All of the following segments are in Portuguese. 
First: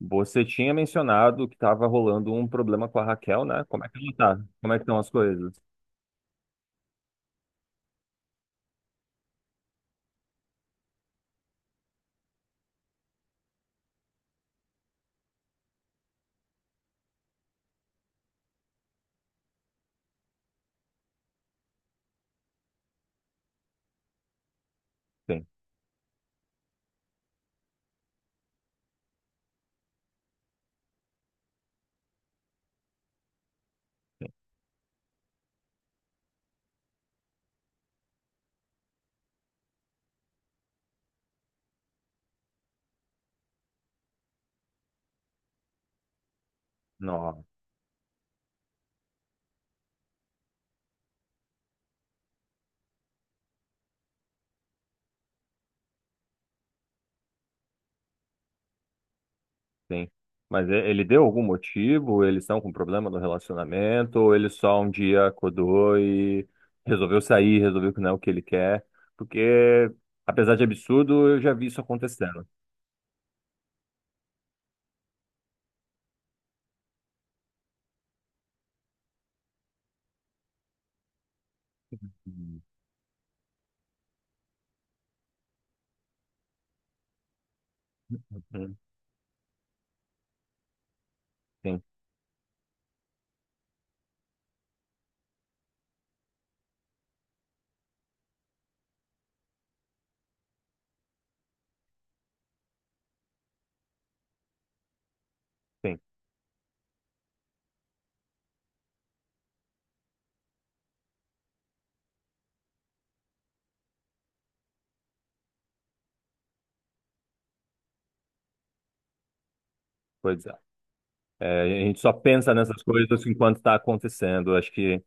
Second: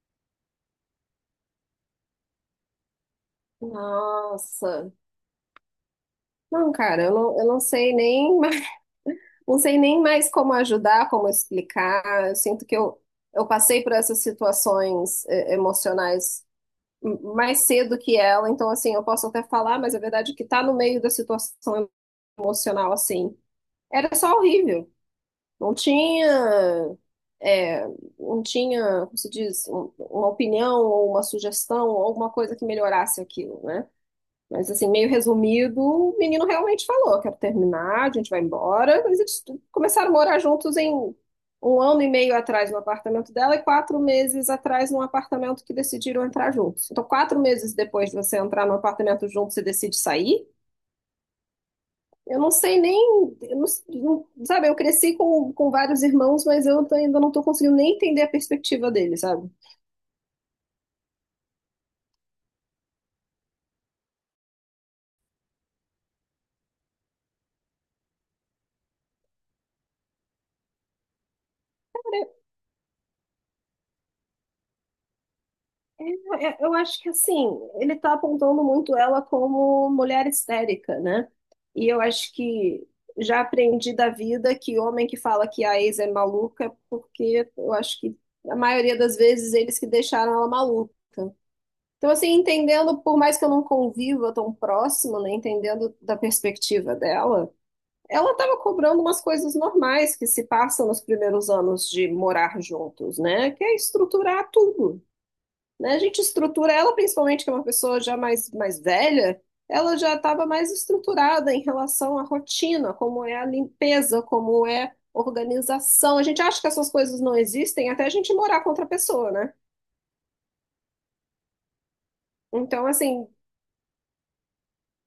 Você tinha mencionado que estava rolando um problema com a Raquel, né? Como é que ela tá? Como é que Nossa. estão as coisas? Não, cara, eu não sei nem mais, não sei nem mais como ajudar, como explicar. Eu sinto que eu passei por essas situações emocionais mais cedo que ela, então assim, eu posso até falar, mas a verdade é que tá no meio da situação emocional assim. Era só horrível. Sim, Não tinha, eh, não tinha, como se diz, uma opinião ou uma sugestão ou alguma coisa que melhorasse aquilo, né? sim. Mas assim, meio resumido, o menino realmente falou: quero terminar, a gente vai embora. Mas eles começaram a morar juntos em 1 ano e meio atrás no apartamento dela e 4 meses atrás num apartamento que decidiram entrar juntos. Então, quatro Nossa, meses depois de você entrar no apartamento junto, você decide sair. Eu não sei nem. Eu não- não- sabe, eu cresci com vários irmãos, mas eu tô- ainda não estou conseguindo nem entender a perspectiva deles, sabe? sim. Mas ele deu algum motivo? Eles estão com problema no relacionamento? Ou ele só um dia acordou e resolveu sair, resolveu que não é o que ele quer? Porque, apesar de absurdo, eu já vi isso acontecendo. É, é, eu acho que assim, ele está apontando muito ela como mulher histérica, né? E eu acho Uhum, que já aprendi da vida que homem que fala que a ex é maluca, é porque eu acho que a uhum, maioria das vezes eles que deixaram ela maluca. sim, Então, assim, entendendo, por mais que eu não conviva tão próximo, né? Entendendo da perspectiva dela, ela estava cobrando umas coisas normais que se passam nos primeiros anos de morar juntos, né? Que é estruturar tudo, né? A sim. gente estrutura ela, principalmente que é uma pessoa já mais, mais velha, ela já estava mais estruturada em relação à rotina, como é a limpeza, como é organização. A gente acha que essas coisas não existem até a gente morar com outra pessoa, né? Pois é. É, a gente só pensa nessas Então, coisas assim, enquanto está acontecendo. Acho que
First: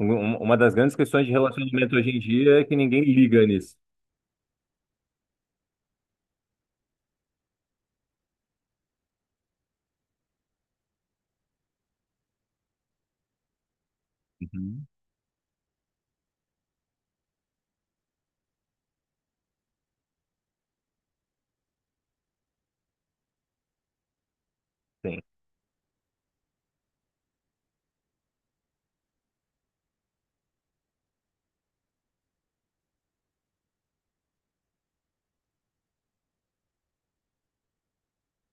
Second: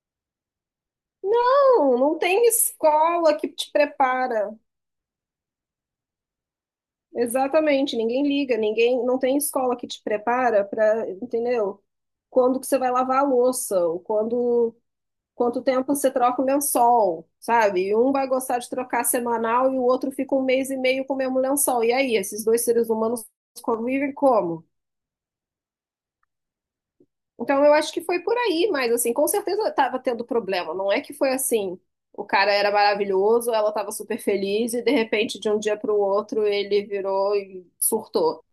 Uma das grandes questões de relacionamento não, hoje não em tem dia é que ninguém escola liga que te nisso. prepara. Exatamente, ninguém liga, ninguém, não tem escola que te prepara para, entendeu? Quando que você vai lavar a louça, ou quando Uhum. quanto tempo você troca o lençol, sabe? E um vai gostar de trocar semanal e o outro fica 1 mês e meio com o mesmo lençol. E aí, esses dois seres humanos convivem como? Sim, Então, eu acho que foi por aí, mas assim, com certeza estava tendo problema. Não é que foi assim, o cara era maravilhoso, ela estava super feliz e de repente, de um dia para o outro, ele virou e surtou.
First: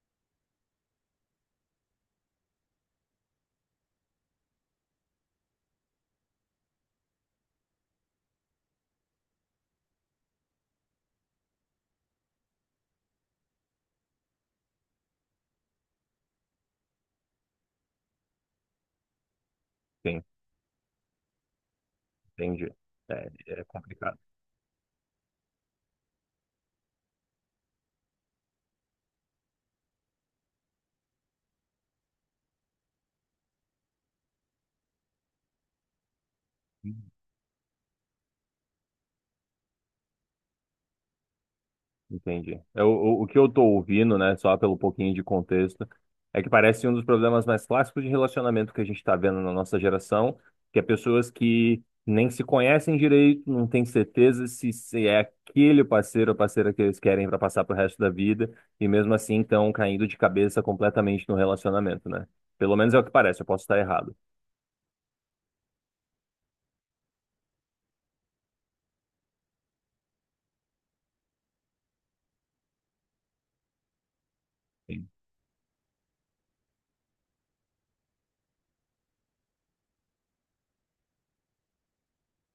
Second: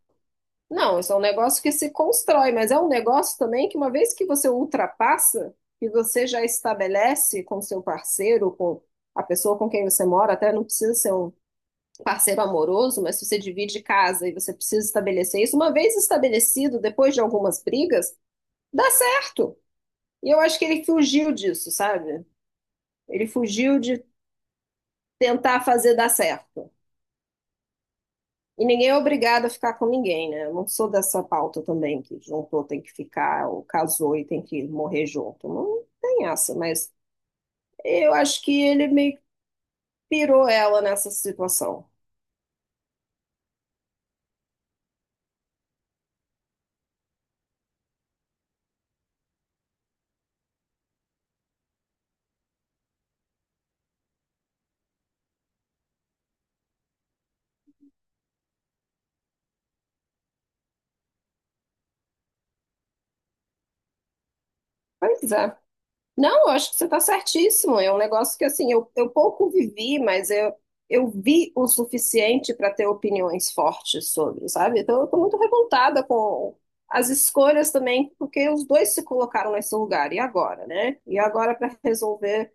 Não, isso é um negócio que se constrói, mas é um negócio também que uma vez que você ultrapassa, que você já estabelece com seu parceiro, com a pessoa com quem você mora, até não precisa ser um parceiro amoroso, mas se você divide casa e você precisa estabelecer isso, uma vez estabelecido, depois de algumas brigas, dá certo. sim, E eu acho que ele fugiu disso, sabe? entendi. Ele É, é fugiu de complicado. tentar fazer dar certo. E ninguém é obrigado a ficar com ninguém, né? Eu não sou dessa pauta também, que juntou tem que ficar, ou casou e tem que morrer junto. Não tem essa, mas eu acho que ele meio que pirou ela nessa situação. Entendi. O que eu tô ouvindo, né, só pelo pouquinho de contexto, é que parece um dos problemas mais clássicos de relacionamento que a gente tá vendo na nossa geração, que é pessoas que nem se conhecem direito, não têm certeza se é aquele parceiro ou parceira que eles querem para passar pro resto da vida, e mesmo assim estão caindo de cabeça completamente no relacionamento, né? Pelo menos é o que parece, eu posso estar errado. Pois é. Não, eu acho que você está certíssimo. É um negócio que, assim, eu pouco vivi, mas eu vi o suficiente para ter opiniões fortes sobre, sabe? Então eu Sim. estou muito revoltada com as escolhas também, porque os dois se colocaram nesse lugar. E agora, né? E agora para resolver,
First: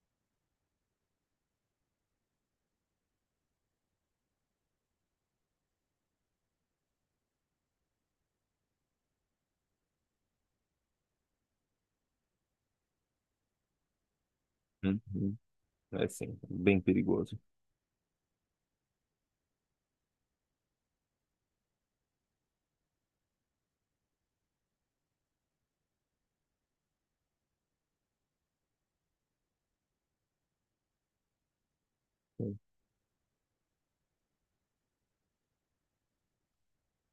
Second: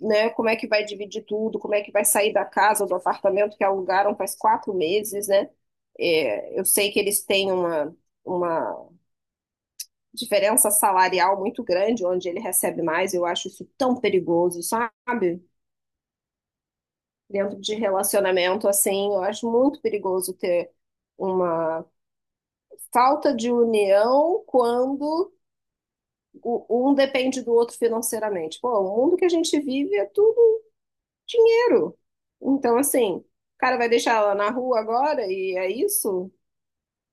né? Como é que vai dividir tudo? Como é que vai sair da casa, do apartamento que alugaram faz 4 meses, né? É, eu sei que eles têm uma diferença salarial muito grande, onde ele recebe mais. Eu acho isso tão perigoso, Hum. Uhum. sabe? É sim, bem perigoso. Dentro de relacionamento, assim, eu acho muito perigoso ter uma falta de união quando um depende do outro financeiramente. Pô, o mundo que a gente vive é tudo dinheiro. Então, assim, o cara vai deixar ela na rua agora e é isso?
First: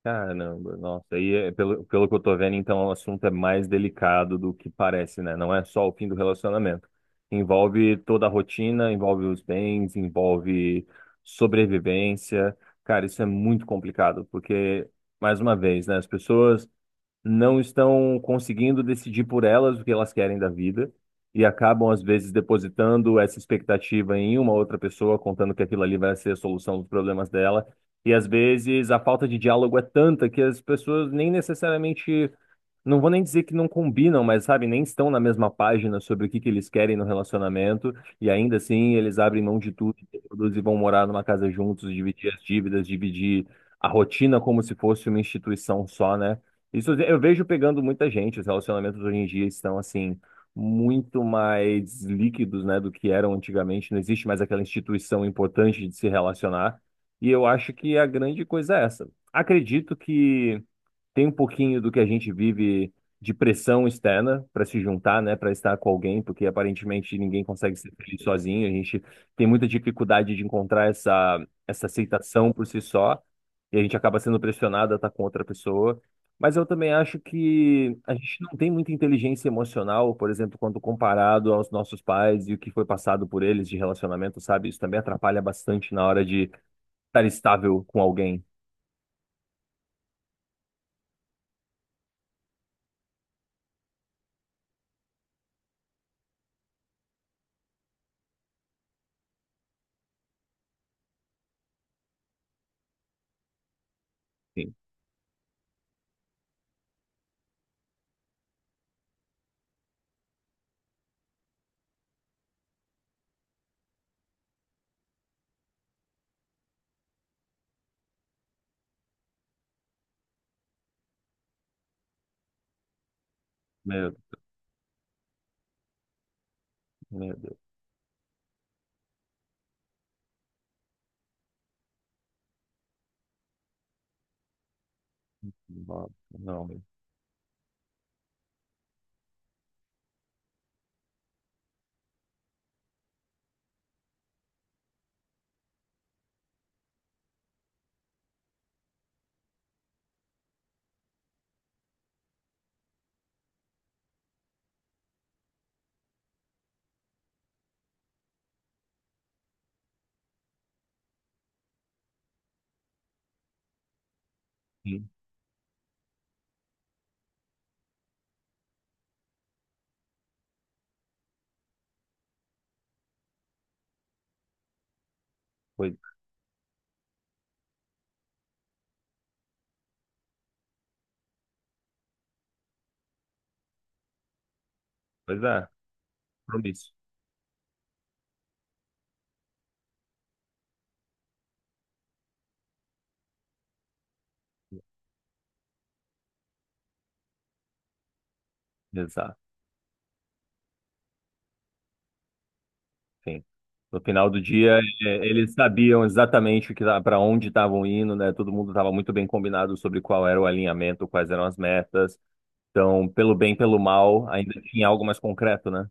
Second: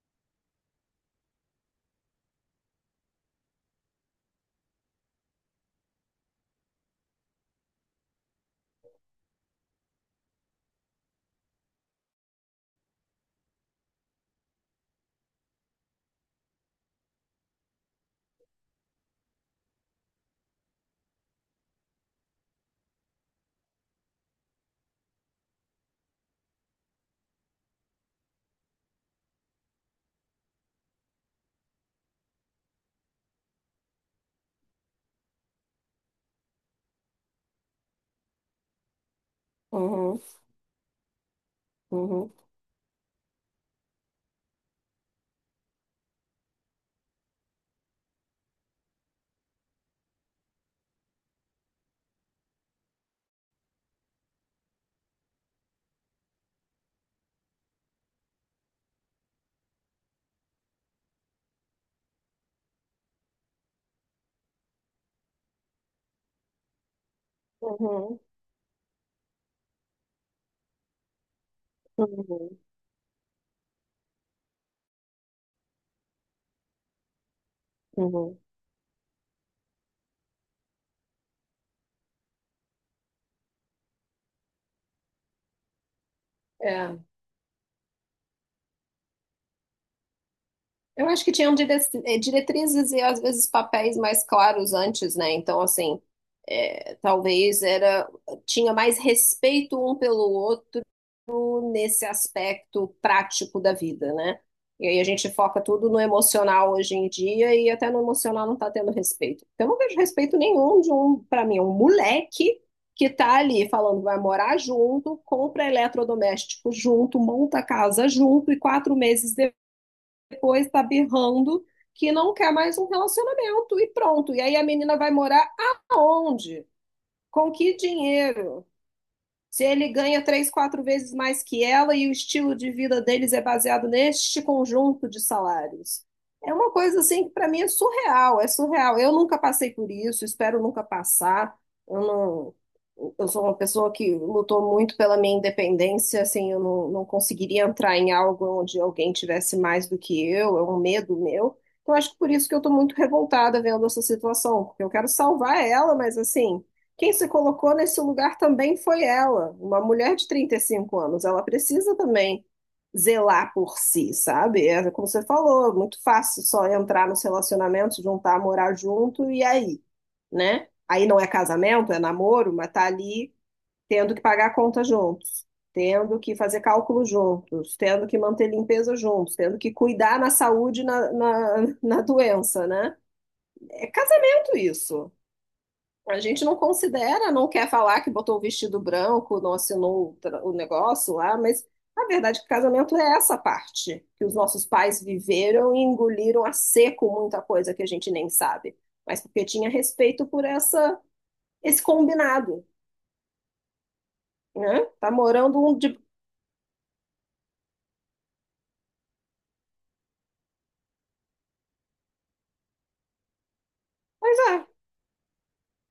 Caramba, nossa, pelo que eu tô vendo, então o assunto é mais delicado do que parece, né? Não é só o fim do relacionamento. Envolve toda a rotina, envolve os bens, envolve sobrevivência. Cara, isso é muito complicado, porque, mais uma vez, né? As pessoas não estão conseguindo decidir por elas o que elas querem da vida e acabam, às vezes, depositando essa expectativa em uma outra pessoa, contando que aquilo ali vai ser a solução dos problemas dela. E, às vezes, a falta de diálogo é tanta que as pessoas nem necessariamente não vou nem dizer que não combinam, mas sabe, nem estão na mesma página sobre o que que eles querem no relacionamento, e ainda assim eles abrem mão de tudo, se Uhum, reproduzem e vão morar numa casa juntos, uhum, dividir as dívidas, dividir a rotina como se fosse uma instituição só, né? Isso eu vejo pegando muita gente, os relacionamentos hoje em dia estão assim muito mais líquidos, né, do que eram antigamente, não existe mais aquela instituição importante de se relacionar, e eu acho que a grande coisa é essa. Acredito que tem um pouquinho do que a gente vive de pressão externa para se juntar, né, para estar com alguém, porque aparentemente ninguém consegue ser uhum, feliz sozinho. A gente tem muita dificuldade de encontrar essa aceitação uhum, por si só, e a gente acaba sendo pressionado a estar com outra pessoa. Mas eu também acho que a uhum. gente não tem muita inteligência emocional, por exemplo, quando comparado aos nossos pais e o que foi passado por eles de relacionamento, sabe? Isso também atrapalha bastante na hora de É. estar estável com alguém. Eu acho que tinham eh, diretrizes e às vezes papéis mais claros antes, né? Então, assim, é, talvez era tinha mais respeito um pelo outro nesse aspecto prático da vida, né? Sim. E aí a gente foca tudo no emocional hoje em dia e até no emocional não está tendo respeito. Eu não vejo respeito nenhum de um, para mim, um moleque que tá ali falando que vai morar junto, compra eletrodoméstico junto, monta casa junto e 4 meses depois tá berrando que não quer mais um relacionamento e Meu, pronto. E aí a menina vai morar aonde? meu Com Deus. que dinheiro? Se ele ganha três, quatro vezes mais que ela e o estilo de vida deles é baseado neste conjunto de salários. Não, É uma não. coisa assim que para mim é surreal, é surreal. Eu nunca passei por isso, espero nunca passar. Eu não, eu sou uma pessoa que lutou muito pela minha independência, assim, eu não, não conseguiria entrar em algo onde alguém tivesse mais do que eu, é um medo meu. Então acho que por isso que eu estou muito revoltada vendo essa situação, porque eu quero salvar ela, mas assim quem se colocou nesse lugar também foi ela, uma mulher de 35 anos. Ela precisa também zelar por si, sabe? É como Sim, você falou, muito fácil só entrar nos relacionamentos, juntar, morar junto e aí, né? Aí não é casamento, é namoro, mas tá ali tendo que pagar a conta juntos, pois, tendo que fazer cálculo juntos, tendo que manter limpeza juntos, tendo que cuidar na saúde e na doença, né? É casamento isso. pois é, A gente não compromisso. considera, não quer falar que botou o vestido branco, não assinou o o negócio lá, mas a verdade é que casamento é essa parte, que os nossos pais viveram e engoliram a seco muita coisa que a gente nem sabe, mas Exato, porque tinha respeito por essa esse combinado, sim. No final do dia, né? é, Tá eles morando um de... sabiam exatamente para onde estavam indo, né? Todo mundo estava muito bem combinado sobre qual era o alinhamento, quais eram as metas. Então, pelo bem, pelo mal, Pois ainda é, tinha algo mais concreto, né?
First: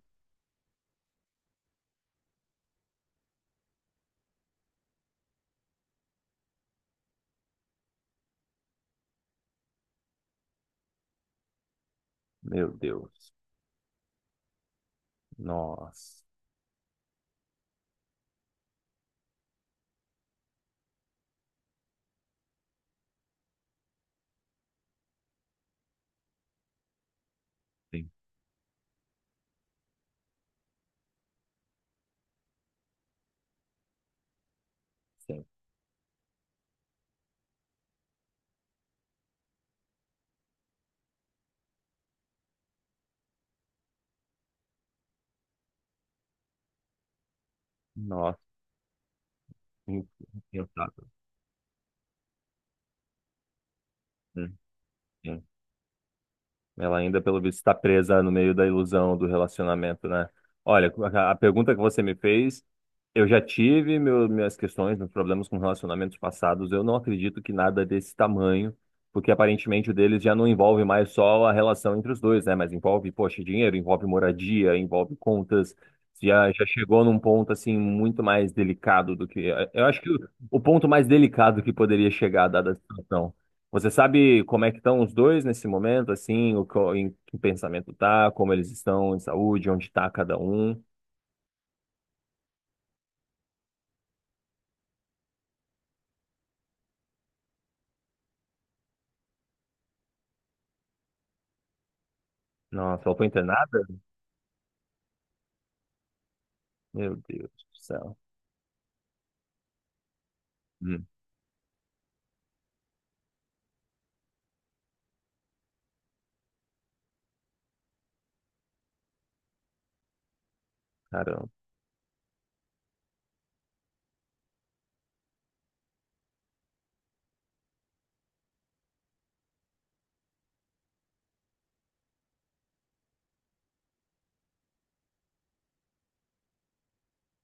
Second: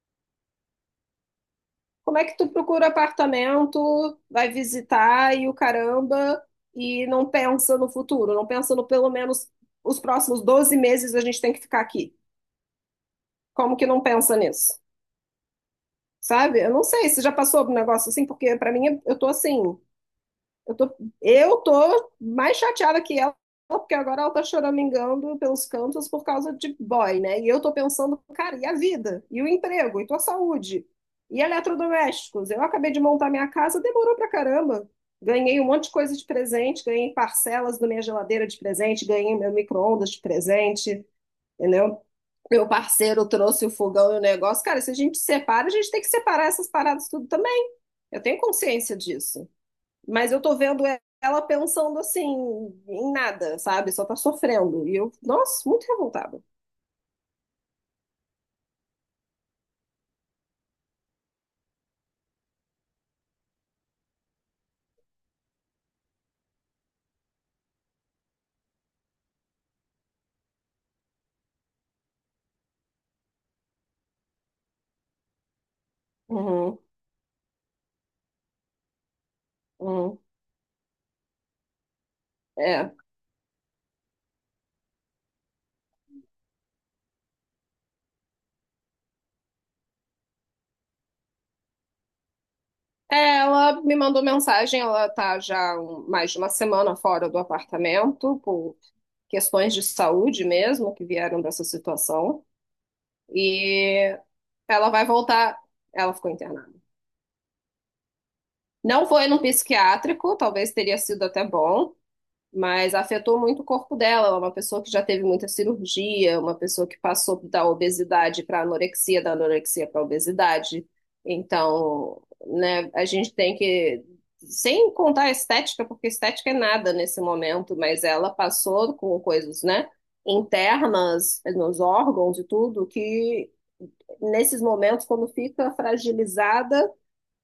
como é que tu procura apartamento, vai visitar e o caramba, e não pensa no futuro, não pensa no pelo menos os próximos 12 meses a gente tem que ficar aqui. Meu Deus. Como que não pensa nisso? Nossa. Sabe? Eu não sei se já passou um negócio assim, porque pra mim eu tô assim, eu tô, eu tô mais chateada que ela, porque agora ela tá choramingando pelos cantos por causa de boy, né? E eu tô Sim, pensando, cara, e a vida? E o emprego? E tua saúde? E eletrodomésticos? Eu acabei de montar minha casa, demorou pra caramba. sim. Ganhei um monte de coisa de presente, ganhei parcelas da minha geladeira de presente, ganhei meu micro-ondas de presente, entendeu? Meu parceiro trouxe o fogão e o negócio. Cara, se a gente separa, a gente tem que separar essas paradas tudo também. Eu Nossa. tenho consciência disso. Mas eu tô vendo Impensável. ela pensando assim, em nada, sabe? Só tá Hum, sofrendo. E eu, sim. nossa, muito revoltada. Ela ainda, pelo visto, está presa no meio da ilusão do relacionamento, né? Olha, a pergunta que você me fez. Eu já tive minhas questões, meus problemas com relacionamentos passados. Eu não acredito que nada desse tamanho, porque aparentemente o deles já não envolve mais só a relação entre os dois, né? Mas envolve, poxa, dinheiro, envolve moradia, envolve contas. Já, já Uhum, chegou num ponto assim muito mais delicado do que. Eu acho que o, uhum. o ponto mais delicado que poderia chegar, dada a É. situação. Você sabe como é que estão os dois nesse momento, assim, em que pensamento tá, como eles estão em saúde, onde está cada um? É, ela me mandou mensagem, ela tá já mais de uma semana fora do apartamento, por questões de saúde mesmo, que vieram dessa situação. Nossa, ela foi internada? E ela vai voltar. Ela ficou internada. Meu Deus do céu. Não foi num psiquiátrico, talvez teria Hum, sido até bom, mas afetou muito o corpo dela. Ela é uma pessoa que já teve muita cirurgia, uma pessoa que passou da obesidade para anorexia, da anorexia para obesidade. caramba. Então, né, a gente tem que, sem contar a estética, porque estética é nada nesse momento, mas ela passou com coisas, né, internas nos órgãos e tudo, que nesses momentos, quando fica fragilizada,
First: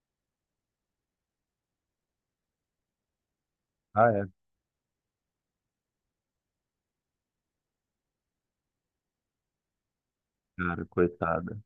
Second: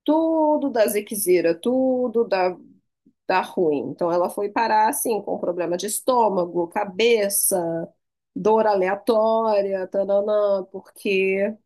tudo da ziquezira, tudo da ruim. Ah, Então é, ela foi parar assim, com problema de estômago, cabeça, dor aleatória, tananã, cara, porque coitada.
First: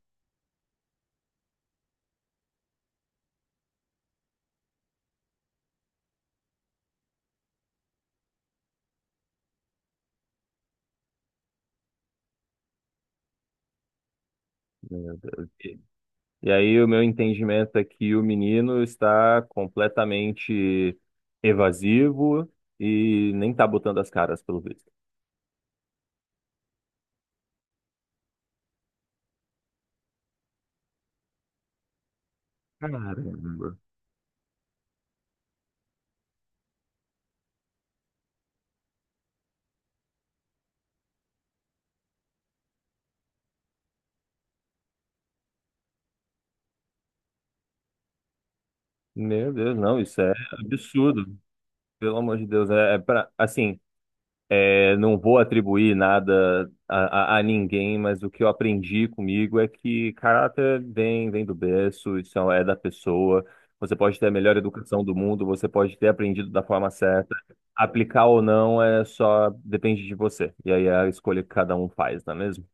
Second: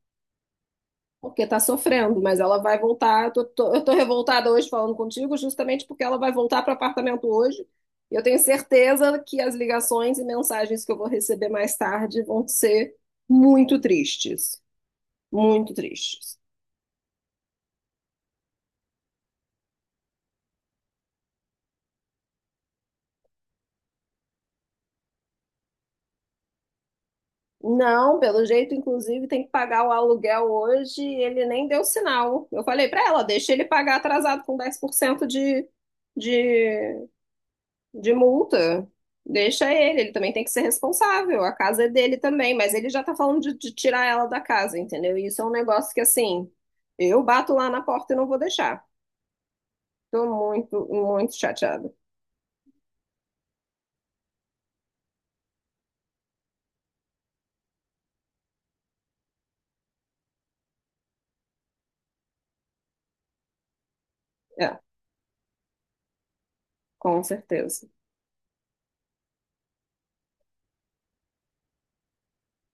porque tá sofrendo, mas ela vai voltar. Eu tô revoltada hoje falando contigo, justamente porque ela vai voltar para o apartamento hoje. E eu tenho certeza que as ligações e mensagens que eu vou receber mais tarde vão ser muito tristes, Meu Deus. muito tristes. E aí, o meu entendimento é que o menino está completamente evasivo e nem tá botando as caras, pelo visto. Não, pelo jeito, inclusive, tem que pagar o aluguel hoje. E ele nem deu sinal. Eu falei para Caramba. ela, deixa ele pagar atrasado com 10% de, de multa. Deixa ele, ele também tem que ser responsável. A casa é dele também, mas ele já tá falando de tirar ela da casa, entendeu? E isso é um negócio que, assim, eu bato lá na porta e não vou deixar. Meu Deus, não, isso Tô é muito, muito absurdo. chateada. Pelo amor de Deus, é, é pra, assim, é, não vou atribuir nada a, a ninguém, mas o que eu aprendi comigo é que caráter vem, vem do berço, isso é da pessoa. Você pode ter a melhor É, educação do mundo, você pode ter aprendido da forma com certa. certeza. Aplicar ou não é só depende de você. E aí é a escolha que cada um faz, não é mesmo?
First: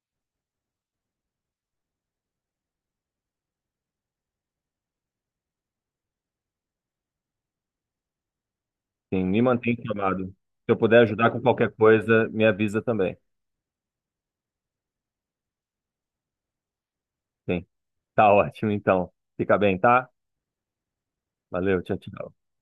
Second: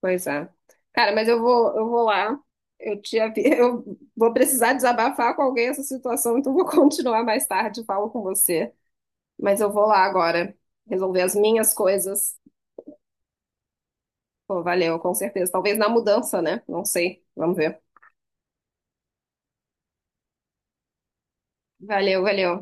Pois é. Cara, mas eu vou lá. Eu te avi... eu vou precisar desabafar com alguém essa situação, então vou continuar mais tarde, falo com você. Sim, me Mas mantém eu vou lá informado. agora Se eu puder resolver ajudar as com qualquer minhas coisa, coisas. me avisa também. Pô, valeu, com certeza. Talvez na mudança, né? Não sei. Vamos Sim, ver. tá ótimo então. Fica bem, tá? Valeu, tchau, Valeu, tchau. valeu.